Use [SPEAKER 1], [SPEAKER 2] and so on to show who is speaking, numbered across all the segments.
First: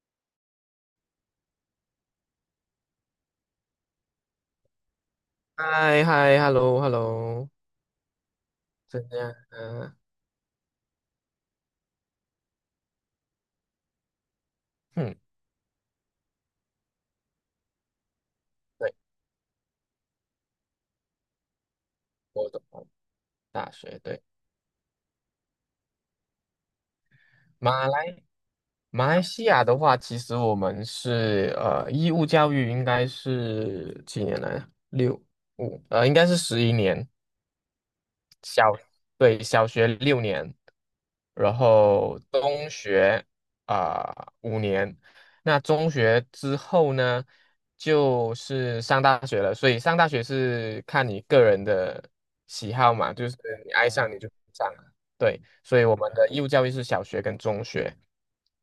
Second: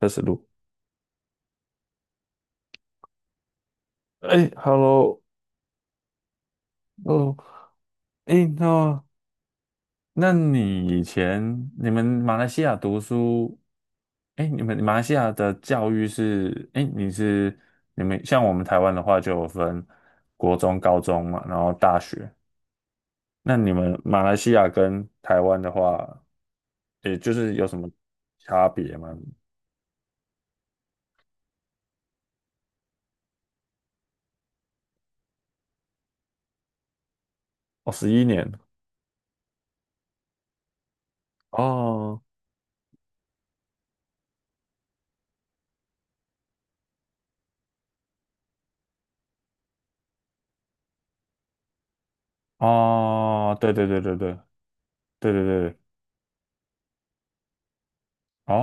[SPEAKER 1] 开始录。哎，Hello。
[SPEAKER 2] 嗨嗨，hello
[SPEAKER 1] 哦，
[SPEAKER 2] hello，
[SPEAKER 1] 哎，
[SPEAKER 2] 怎
[SPEAKER 1] 那
[SPEAKER 2] 样啊？
[SPEAKER 1] 那你以前你们马来西亚读书，哎，你们马来西
[SPEAKER 2] 嗯，
[SPEAKER 1] 亚的教育是，哎，你们像我们台湾
[SPEAKER 2] 对，
[SPEAKER 1] 的话就有分国中、高中嘛，然后大学。
[SPEAKER 2] 我懂，
[SPEAKER 1] 那
[SPEAKER 2] 大
[SPEAKER 1] 你
[SPEAKER 2] 学
[SPEAKER 1] 们马
[SPEAKER 2] 对，
[SPEAKER 1] 来西亚跟台湾的话，也就是有什
[SPEAKER 2] 马
[SPEAKER 1] 么
[SPEAKER 2] 来
[SPEAKER 1] 差别
[SPEAKER 2] 马
[SPEAKER 1] 吗？
[SPEAKER 2] 来西亚的话，其实我们是义务教育应该是几年来啊？五，应该是十一年，
[SPEAKER 1] 哦，十一年。
[SPEAKER 2] 小，对，小学六年，然后
[SPEAKER 1] 哦。
[SPEAKER 2] 中学啊，五年，那中学之后呢，就是上大学了。所以上大学是看你个人的喜好嘛，就是
[SPEAKER 1] 哦，对
[SPEAKER 2] 你
[SPEAKER 1] 对
[SPEAKER 2] 爱
[SPEAKER 1] 对
[SPEAKER 2] 上
[SPEAKER 1] 对
[SPEAKER 2] 你就
[SPEAKER 1] 对
[SPEAKER 2] 上了。
[SPEAKER 1] 对对
[SPEAKER 2] 对，
[SPEAKER 1] 对对，
[SPEAKER 2] 所以我们的义务教育是小学跟中学。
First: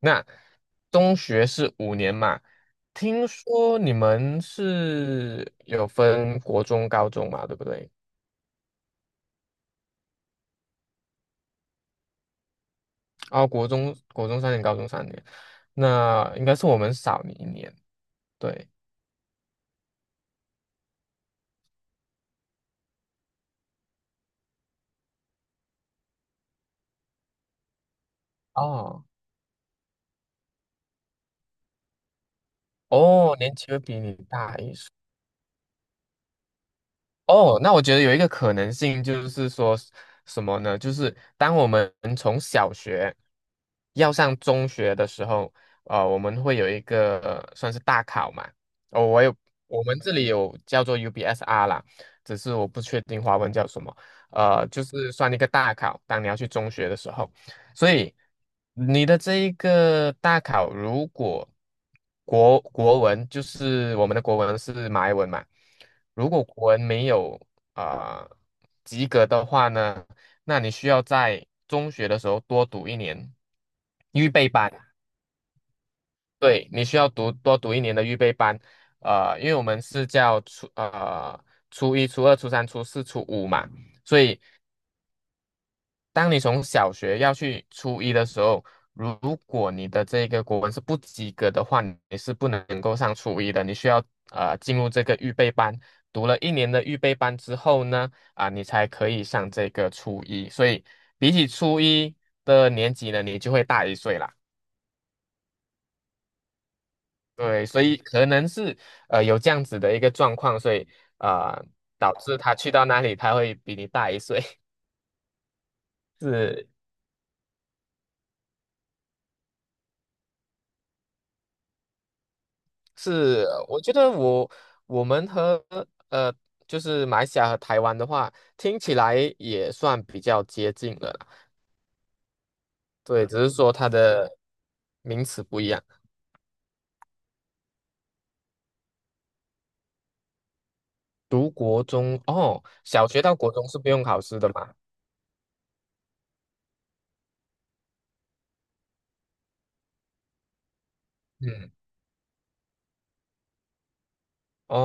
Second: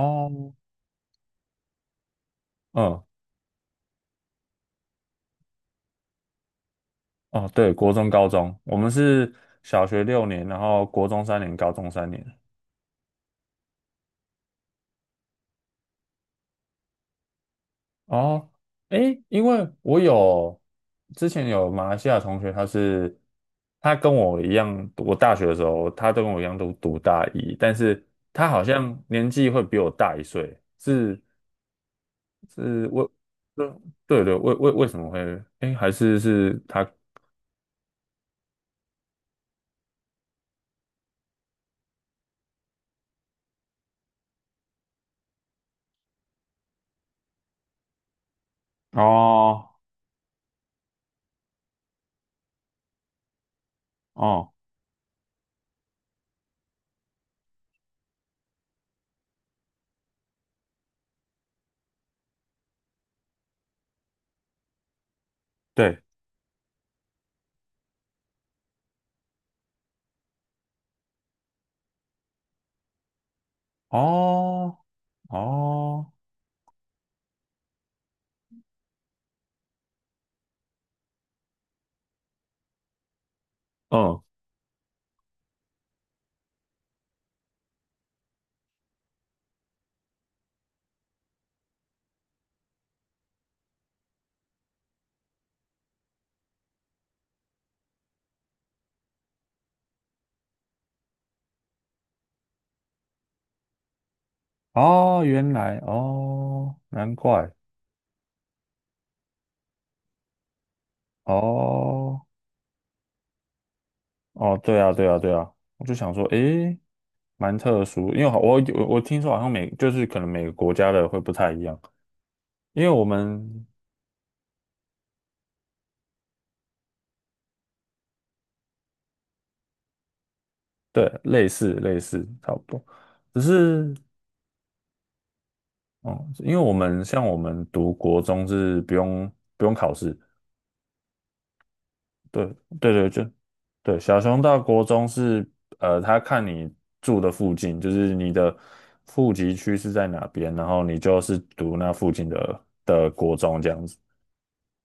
[SPEAKER 2] 那中学是五年嘛？
[SPEAKER 1] 嗯。
[SPEAKER 2] 听说你们是有分国中、高中嘛，
[SPEAKER 1] 哦，
[SPEAKER 2] 对不
[SPEAKER 1] 对，
[SPEAKER 2] 对？
[SPEAKER 1] 国中、高中，我们是小学六年，然后国中三年，高中三年。
[SPEAKER 2] 哦，国中三年，高中三年，那应该是我们少你一年。
[SPEAKER 1] 哦，
[SPEAKER 2] 对，
[SPEAKER 1] 诶，因为之前有马来西亚同学，他跟我一样，我大学的时候，他都跟我一样都读大一，但是他好像
[SPEAKER 2] 哦
[SPEAKER 1] 年纪会比我大一岁，是是为
[SPEAKER 2] 哦，年纪
[SPEAKER 1] 对
[SPEAKER 2] 会比你
[SPEAKER 1] 对对，为
[SPEAKER 2] 大
[SPEAKER 1] 为
[SPEAKER 2] 一
[SPEAKER 1] 为
[SPEAKER 2] 岁。
[SPEAKER 1] 什么会？诶，还是是他
[SPEAKER 2] 哦，那我觉得有一个可能性就是说什么呢？就是当我们从小学要上中学的时候，我们会有一个算是大考嘛。哦，我有，
[SPEAKER 1] 哦
[SPEAKER 2] 我们这里有叫做 UBSR 啦，只是我不确定华文叫什么。
[SPEAKER 1] 哦
[SPEAKER 2] 就是算一个大考，当你要去中学的时候。所以你的这一个大考，如果国文就是我们的国文是马来文嘛，
[SPEAKER 1] 对
[SPEAKER 2] 如果国文没有啊、呃及格的话呢，那你需要在中学的时候多读一年预备班，
[SPEAKER 1] 哦哦。
[SPEAKER 2] 对，你需要多读一年的预备班，因为我们是叫初一、初二、初三、初四、初五嘛，所
[SPEAKER 1] 嗯。
[SPEAKER 2] 以当你从小学要去初一的时候，如果你的这个国文是不及格的话，你是不能够上初一的，你需要进入这个预备班，读了一年的预备班之后呢，你才可以上这个初一。所以比起初一的年级呢，你就会大一岁啦。
[SPEAKER 1] 哦，原来哦，难怪。
[SPEAKER 2] 对，所以可能是有这样子的一个状况，所以啊、呃导
[SPEAKER 1] 哦
[SPEAKER 2] 致他去到那里他会比你大一岁，
[SPEAKER 1] 哦，对啊，对啊，对啊，我 就想说，
[SPEAKER 2] 是
[SPEAKER 1] 诶，蛮特殊，因为我听说好像每就是可能每个国家的会不太一样，因为我
[SPEAKER 2] 是，
[SPEAKER 1] 们
[SPEAKER 2] 我觉得我们和呃，就是马来西亚和台湾的话，听起来也算比较接近了
[SPEAKER 1] 对
[SPEAKER 2] 啦。
[SPEAKER 1] 类似类似差不多，
[SPEAKER 2] 对，只
[SPEAKER 1] 只
[SPEAKER 2] 是说它
[SPEAKER 1] 是
[SPEAKER 2] 的名词不一样。
[SPEAKER 1] 哦，因为我们像我们读国中是不用考试。
[SPEAKER 2] 读国中
[SPEAKER 1] 对
[SPEAKER 2] 哦，
[SPEAKER 1] 对
[SPEAKER 2] 小
[SPEAKER 1] 对，
[SPEAKER 2] 学
[SPEAKER 1] 就
[SPEAKER 2] 到国中是不
[SPEAKER 1] 对
[SPEAKER 2] 用考
[SPEAKER 1] 小
[SPEAKER 2] 试
[SPEAKER 1] 熊
[SPEAKER 2] 的
[SPEAKER 1] 到
[SPEAKER 2] 嘛？
[SPEAKER 1] 国中是，呃，他看你住的附近，就是你的户籍区是在哪边，然后你就是
[SPEAKER 2] 嗯，
[SPEAKER 1] 读那附近的国中这样子。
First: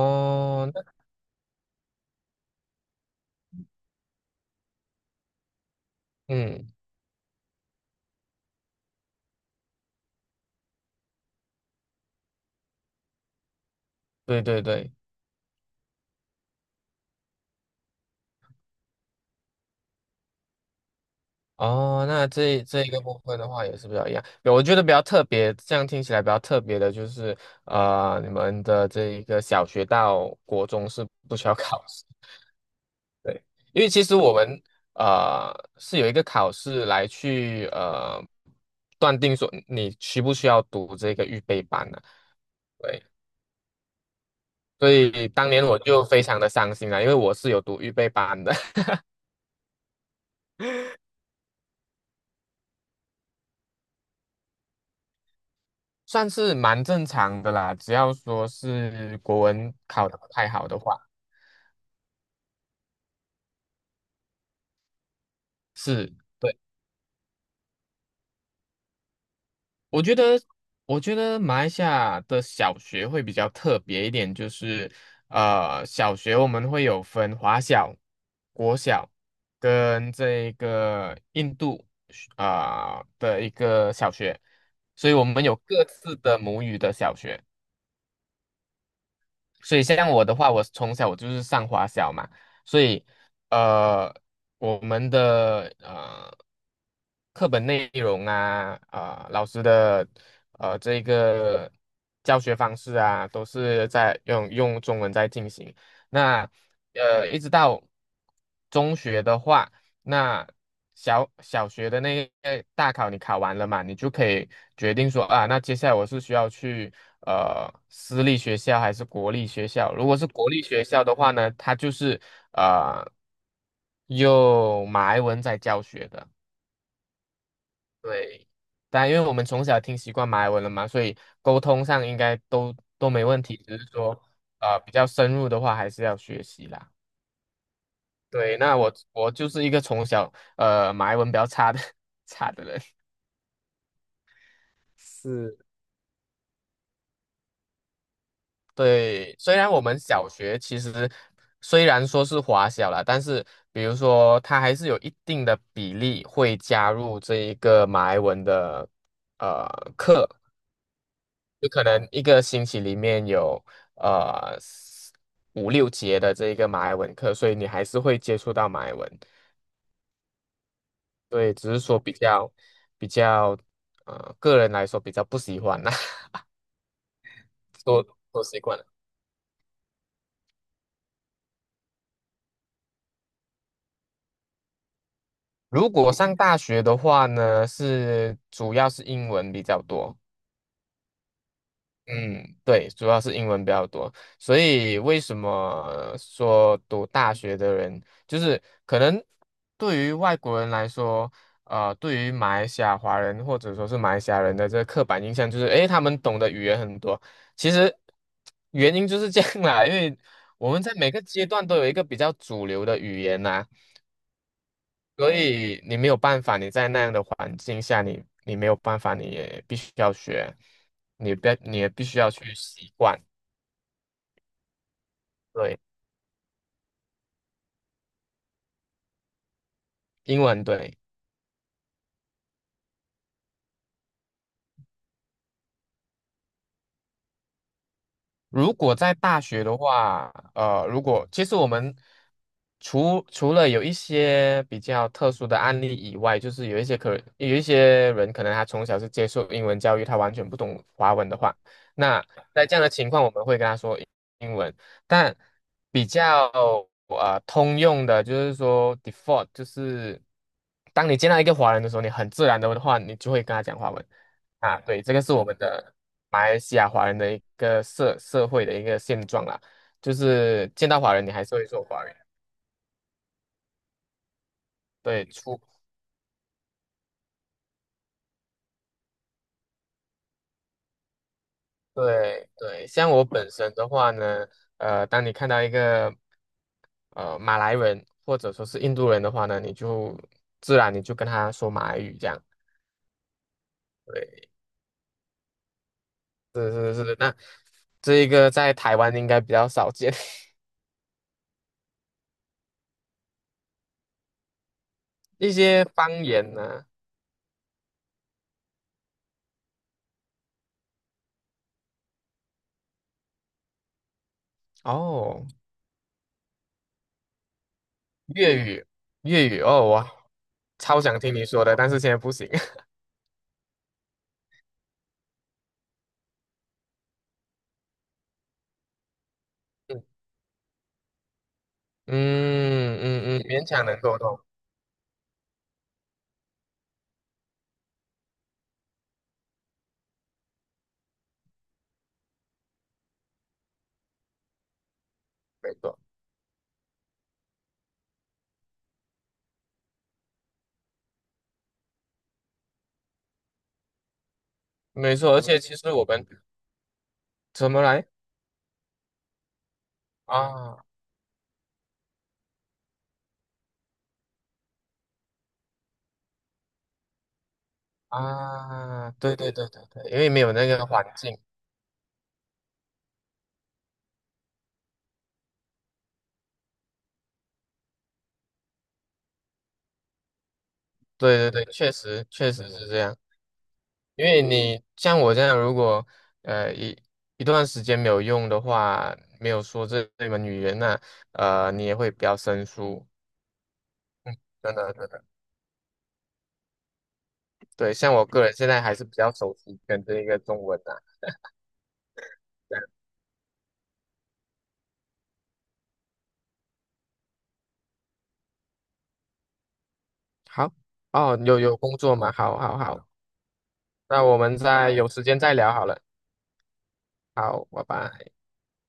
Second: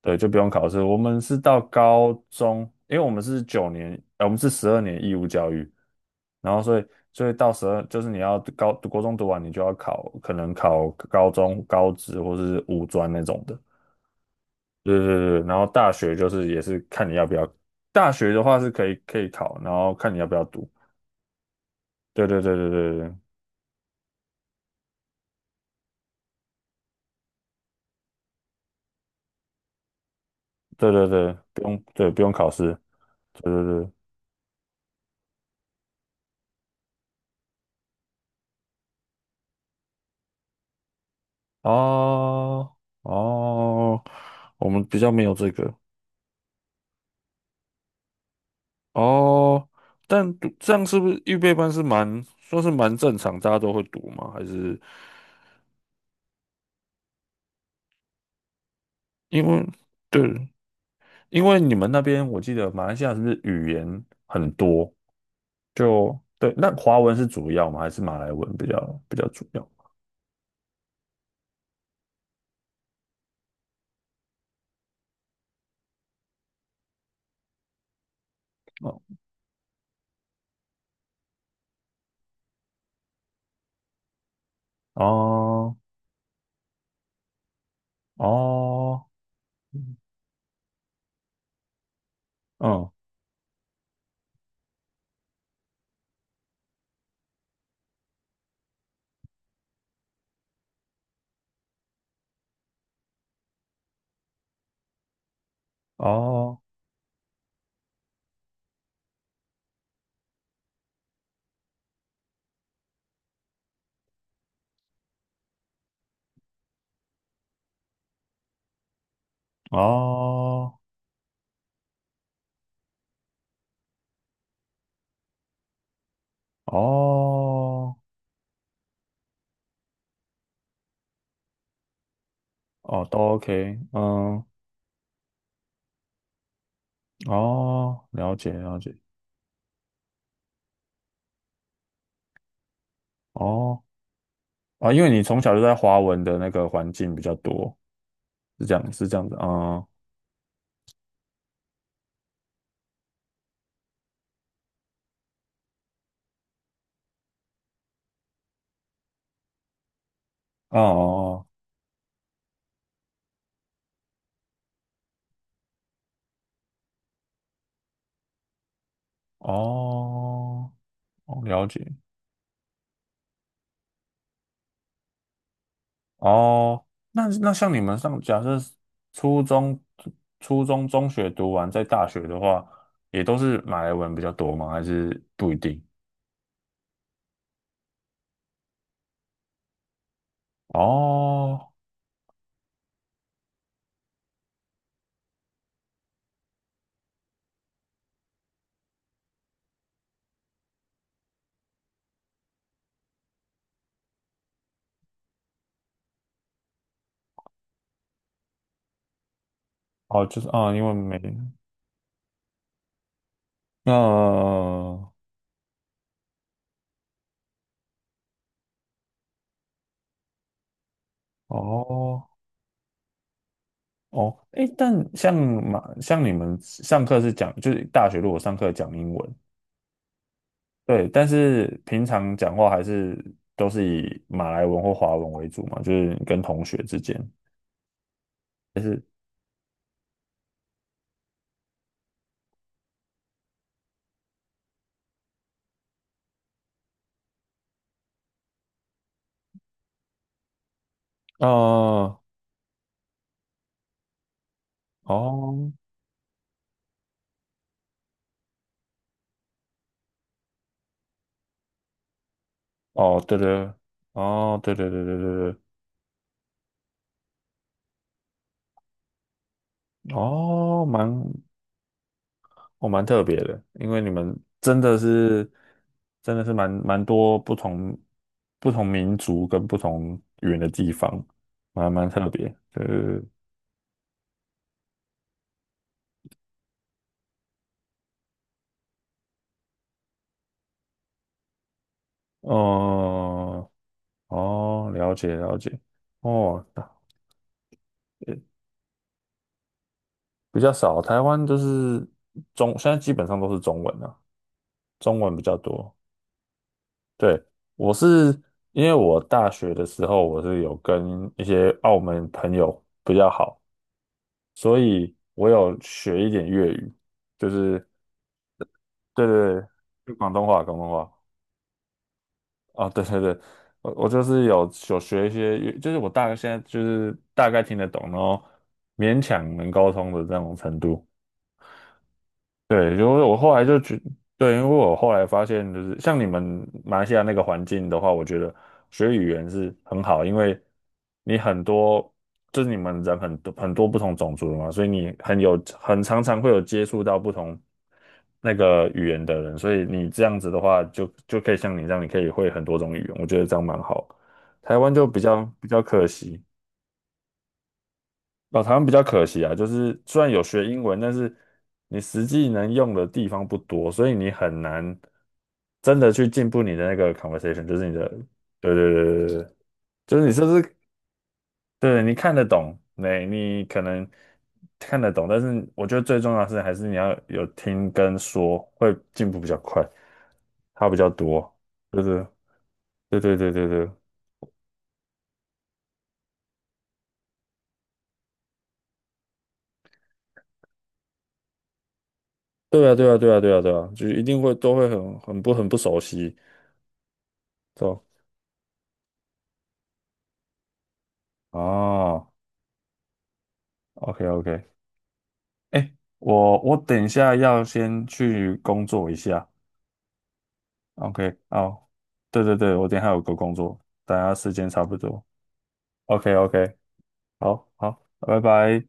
[SPEAKER 1] 对，就不用考试。
[SPEAKER 2] 那
[SPEAKER 1] 我们是到高中，因为我们是九年，呃，我们是十二年义务教育，然后
[SPEAKER 2] 嗯，
[SPEAKER 1] 所以所以到十二，就是你要国中读完，你就要考，可能考高中、高职或是五专那种的。
[SPEAKER 2] 对对对，
[SPEAKER 1] 对对对，然后大学就是也是看你要不要，大学的话是可以考，然后看你要不要读。
[SPEAKER 2] 哦，
[SPEAKER 1] 对
[SPEAKER 2] 那
[SPEAKER 1] 对对
[SPEAKER 2] 这
[SPEAKER 1] 对
[SPEAKER 2] 这一个
[SPEAKER 1] 对
[SPEAKER 2] 部分的话也是比较一样。我觉得比较特别，这样听起来比较特别的就是，你们的这一个小学到国中
[SPEAKER 1] 对对
[SPEAKER 2] 是
[SPEAKER 1] 对对，
[SPEAKER 2] 不需要
[SPEAKER 1] 不
[SPEAKER 2] 考
[SPEAKER 1] 用。
[SPEAKER 2] 试。
[SPEAKER 1] 对不用考试。
[SPEAKER 2] 对，
[SPEAKER 1] 对对
[SPEAKER 2] 因为
[SPEAKER 1] 对。
[SPEAKER 2] 其实我们呃是有一个考试来去断定说你需不需要读这个预备班的、
[SPEAKER 1] 哦。
[SPEAKER 2] 对，
[SPEAKER 1] 哦，我们
[SPEAKER 2] 所
[SPEAKER 1] 比较没
[SPEAKER 2] 以
[SPEAKER 1] 有
[SPEAKER 2] 当
[SPEAKER 1] 这
[SPEAKER 2] 年
[SPEAKER 1] 个。
[SPEAKER 2] 我就非常的伤心了，因为我是有读预备班的，
[SPEAKER 1] 哦，但读这样预备班是蛮说是蛮正常，大家都会读吗？还是
[SPEAKER 2] 算是蛮正常的啦，只要说是国
[SPEAKER 1] 因为
[SPEAKER 2] 文考的
[SPEAKER 1] 对，
[SPEAKER 2] 不太好的话，
[SPEAKER 1] 因为你们那边我记得马来西亚是不是语言很多？
[SPEAKER 2] 是。
[SPEAKER 1] 就对，
[SPEAKER 2] 对。
[SPEAKER 1] 那华文是主要吗？还是马来文比较主要？
[SPEAKER 2] 我觉得，我觉得，马来西亚的小学会比较特别一点，就是小学我们会有分华小、国小
[SPEAKER 1] 哦。
[SPEAKER 2] 跟这个印度的一个小学，所以我们有
[SPEAKER 1] 哦。
[SPEAKER 2] 各自的母语的小学。
[SPEAKER 1] 哦。
[SPEAKER 2] 所以
[SPEAKER 1] 嗯。
[SPEAKER 2] 像我的话，我从小我就是上华小嘛，所
[SPEAKER 1] 嗯。
[SPEAKER 2] 以呃，我们的课本内容啊，老师的这个教学方式啊，都是在用中文在进行。那
[SPEAKER 1] 哦
[SPEAKER 2] 一直到中学的话。那小学的那个大考你考完了嘛，你就可以决定说啊，那接下来我是需要去私立学校还是国立学校？如果是国立
[SPEAKER 1] 哦
[SPEAKER 2] 学校的话呢，它就是呃用马来文在教学的，
[SPEAKER 1] 哦
[SPEAKER 2] 对。但因为我们从小听习惯马来文了嘛，所以沟通上应该都
[SPEAKER 1] 哦，
[SPEAKER 2] 都
[SPEAKER 1] 都
[SPEAKER 2] 没问题，
[SPEAKER 1] OK。
[SPEAKER 2] 只是说
[SPEAKER 1] 嗯。
[SPEAKER 2] 比较深入的话还是要学习啦。
[SPEAKER 1] 哦，了解
[SPEAKER 2] 对，那
[SPEAKER 1] 了
[SPEAKER 2] 我
[SPEAKER 1] 解。
[SPEAKER 2] 我就是一个从小马来文比较差的 差的人。
[SPEAKER 1] 哦，啊，因为你从小
[SPEAKER 2] 是，
[SPEAKER 1] 就在华文的那个环境比较多，是这样
[SPEAKER 2] 对，
[SPEAKER 1] 子。嗯。
[SPEAKER 2] 虽然我
[SPEAKER 1] 哦
[SPEAKER 2] 们小学其实虽然说是华小啦，但是比如说它还是有一定的比例会加入这一个马来文的呃课，
[SPEAKER 1] 哦
[SPEAKER 2] 就可能一个星期里面有四五六节的这一个马来文课，所以你还是会接触到马来文。
[SPEAKER 1] 哦哦，
[SPEAKER 2] 对，
[SPEAKER 1] 了
[SPEAKER 2] 只是
[SPEAKER 1] 解。
[SPEAKER 2] 说比较，个人来说比较不喜欢啦，
[SPEAKER 1] 哦，那那像你们 上，假
[SPEAKER 2] 都
[SPEAKER 1] 设
[SPEAKER 2] 习
[SPEAKER 1] 是
[SPEAKER 2] 惯了。
[SPEAKER 1] 初中、初中、中学读完，在大学的话，也都是马来文比较多吗？还是不一定？
[SPEAKER 2] 如果上大学的话呢，主要是英文比较多，
[SPEAKER 1] 哦。
[SPEAKER 2] 嗯，对，主要是英文比较多，所以为什么说读大学的人，就是可能对于外国人来说，对于马来西亚华人或者说是马来西亚人的这个刻板印象就是，诶，他们懂的语言很多。其实原因就是这样啦，因为
[SPEAKER 1] 哦，就是
[SPEAKER 2] 我
[SPEAKER 1] 啊、
[SPEAKER 2] 们
[SPEAKER 1] 因为
[SPEAKER 2] 在每
[SPEAKER 1] 没，
[SPEAKER 2] 个阶段都有一个比较主流的语言呐、
[SPEAKER 1] 呃，
[SPEAKER 2] 所以你没有办法，你在那样的环境下，你没有办法，你也必须要学，你也必须
[SPEAKER 1] 哦。
[SPEAKER 2] 要去习惯。
[SPEAKER 1] 哦，诶，但像
[SPEAKER 2] 对，
[SPEAKER 1] 马，像你们上课是讲，就是大学如果上课讲英文。
[SPEAKER 2] 英文对。
[SPEAKER 1] 对，但是平常讲话还是都是以马来文或华文为主嘛，就是跟同学之间，
[SPEAKER 2] 如
[SPEAKER 1] 还
[SPEAKER 2] 果
[SPEAKER 1] 是，
[SPEAKER 2] 在大学的话，如果其实我们除了有一些比较特殊的案例以外，就是有一些人可能他从小是接受英文教育，他完全不懂华文的话，
[SPEAKER 1] 呃。
[SPEAKER 2] 那在这样的情况，我们会跟他说英文。但
[SPEAKER 1] 哦。
[SPEAKER 2] 比较通用的，就是说 default，就是当你见到一个华人的时候，你很自然的话，你
[SPEAKER 1] 哦，
[SPEAKER 2] 就
[SPEAKER 1] 对
[SPEAKER 2] 会跟他
[SPEAKER 1] 对。
[SPEAKER 2] 讲华文。
[SPEAKER 1] 哦，对
[SPEAKER 2] 啊，
[SPEAKER 1] 对
[SPEAKER 2] 对，
[SPEAKER 1] 对
[SPEAKER 2] 这
[SPEAKER 1] 对
[SPEAKER 2] 个是我
[SPEAKER 1] 对
[SPEAKER 2] 们的马来西亚华人的一个社会的一个现状啦，就
[SPEAKER 1] 对。
[SPEAKER 2] 是见到华人你还是会说华人，
[SPEAKER 1] 哦，蛮特别的，因为你们真的
[SPEAKER 2] 对，
[SPEAKER 1] 是，真的是蛮蛮多不同不同民族跟不同语言的地方，蛮蛮特别，
[SPEAKER 2] 对
[SPEAKER 1] 对
[SPEAKER 2] 对，
[SPEAKER 1] 对
[SPEAKER 2] 像
[SPEAKER 1] 对。
[SPEAKER 2] 我本身的话呢，当你看到一个马来人或者说是印度人的话呢，你就自然跟他说马来语这样，
[SPEAKER 1] 哦。
[SPEAKER 2] 对，
[SPEAKER 1] 哦，了解了解。哦，那
[SPEAKER 2] 是是是，那这一个
[SPEAKER 1] 也
[SPEAKER 2] 在台湾应该比较少见，
[SPEAKER 1] 比较少，台湾就是现在基本上都是中文啊，中文 比
[SPEAKER 2] 一
[SPEAKER 1] 较
[SPEAKER 2] 些
[SPEAKER 1] 多。
[SPEAKER 2] 方言呢，
[SPEAKER 1] 对，我是因为我大学的时候，我是有跟一些澳门朋友比较好，所以
[SPEAKER 2] 哦。
[SPEAKER 1] 我有学一点粤语，就是
[SPEAKER 2] 粤语，
[SPEAKER 1] 对
[SPEAKER 2] 粤
[SPEAKER 1] 对
[SPEAKER 2] 语
[SPEAKER 1] 对，
[SPEAKER 2] 哦，哇，
[SPEAKER 1] 就广东话，广东
[SPEAKER 2] 超
[SPEAKER 1] 话。
[SPEAKER 2] 想听你说的，但是现在不行。
[SPEAKER 1] 啊，对对对，我就是学一些粤，就是我大概现在就是大概听得懂，然后勉强能沟通的这种程度。对，因
[SPEAKER 2] 嗯
[SPEAKER 1] 为
[SPEAKER 2] 嗯
[SPEAKER 1] 我
[SPEAKER 2] 嗯，
[SPEAKER 1] 后来
[SPEAKER 2] 勉
[SPEAKER 1] 就
[SPEAKER 2] 强能
[SPEAKER 1] 觉，
[SPEAKER 2] 沟通，
[SPEAKER 1] 对，因为我后来发现，就是像你们马来西亚那个环境的话，我觉得学语言是很好，因为你很多你们人很多不同种族的嘛，所以你很有
[SPEAKER 2] 没错
[SPEAKER 1] 很常常会有接触到不同那个语言的人，所以你这样子的话就，就可以像你这样，你可以会很多种语言，我觉得这样蛮好。台湾就
[SPEAKER 2] 没错，而且
[SPEAKER 1] 比
[SPEAKER 2] 其
[SPEAKER 1] 较
[SPEAKER 2] 实我
[SPEAKER 1] 可
[SPEAKER 2] 们
[SPEAKER 1] 惜。
[SPEAKER 2] 怎么来
[SPEAKER 1] 老台湾比较可惜啊，就是虽然有学英
[SPEAKER 2] 啊
[SPEAKER 1] 文，但是你实际能用的地方不多，所以你很难真的去进步你的那个 conversation,就是你的，对对
[SPEAKER 2] 啊，
[SPEAKER 1] 对对
[SPEAKER 2] 对对
[SPEAKER 1] 对，
[SPEAKER 2] 对对对，
[SPEAKER 1] 就
[SPEAKER 2] 因
[SPEAKER 1] 是
[SPEAKER 2] 为
[SPEAKER 1] 你
[SPEAKER 2] 没有那个环境，
[SPEAKER 1] 对，你看得懂，你可能看得懂，但是我觉得最重要的是还是你要有听跟说，会进步比较快，差比较多，
[SPEAKER 2] 对对对，确
[SPEAKER 1] 就是
[SPEAKER 2] 实确实是这样，
[SPEAKER 1] 对对对对对。
[SPEAKER 2] 因为你像我这样，如果呃一一段时间没有用的话，没有说这门语言呢，你也会比较生
[SPEAKER 1] 对啊，
[SPEAKER 2] 疏，
[SPEAKER 1] 对啊，对啊，对啊，对啊，就是一
[SPEAKER 2] 嗯，
[SPEAKER 1] 定会
[SPEAKER 2] 真
[SPEAKER 1] 都会
[SPEAKER 2] 的真
[SPEAKER 1] 很
[SPEAKER 2] 的。
[SPEAKER 1] 很不很不熟悉，对
[SPEAKER 2] 对，
[SPEAKER 1] 吧。
[SPEAKER 2] 像我个人现在还是比较熟悉跟这一个中文啊。
[SPEAKER 1] 哦，
[SPEAKER 2] 这样
[SPEAKER 1] OK OK。哎，我等一下要先去工作一下。
[SPEAKER 2] 好，
[SPEAKER 1] OK,
[SPEAKER 2] 哦，有
[SPEAKER 1] 好，
[SPEAKER 2] 工作嘛？
[SPEAKER 1] 对对
[SPEAKER 2] 好，
[SPEAKER 1] 对，
[SPEAKER 2] 好，
[SPEAKER 1] 我等一
[SPEAKER 2] 好，
[SPEAKER 1] 下有个工作，等一
[SPEAKER 2] 那
[SPEAKER 1] 下
[SPEAKER 2] 我
[SPEAKER 1] 时
[SPEAKER 2] 们
[SPEAKER 1] 间差
[SPEAKER 2] 再
[SPEAKER 1] 不
[SPEAKER 2] 有时
[SPEAKER 1] 多。
[SPEAKER 2] 间再聊好了。
[SPEAKER 1] OK OK。
[SPEAKER 2] 好，
[SPEAKER 1] 好
[SPEAKER 2] 拜
[SPEAKER 1] 好，
[SPEAKER 2] 拜。
[SPEAKER 1] 拜拜。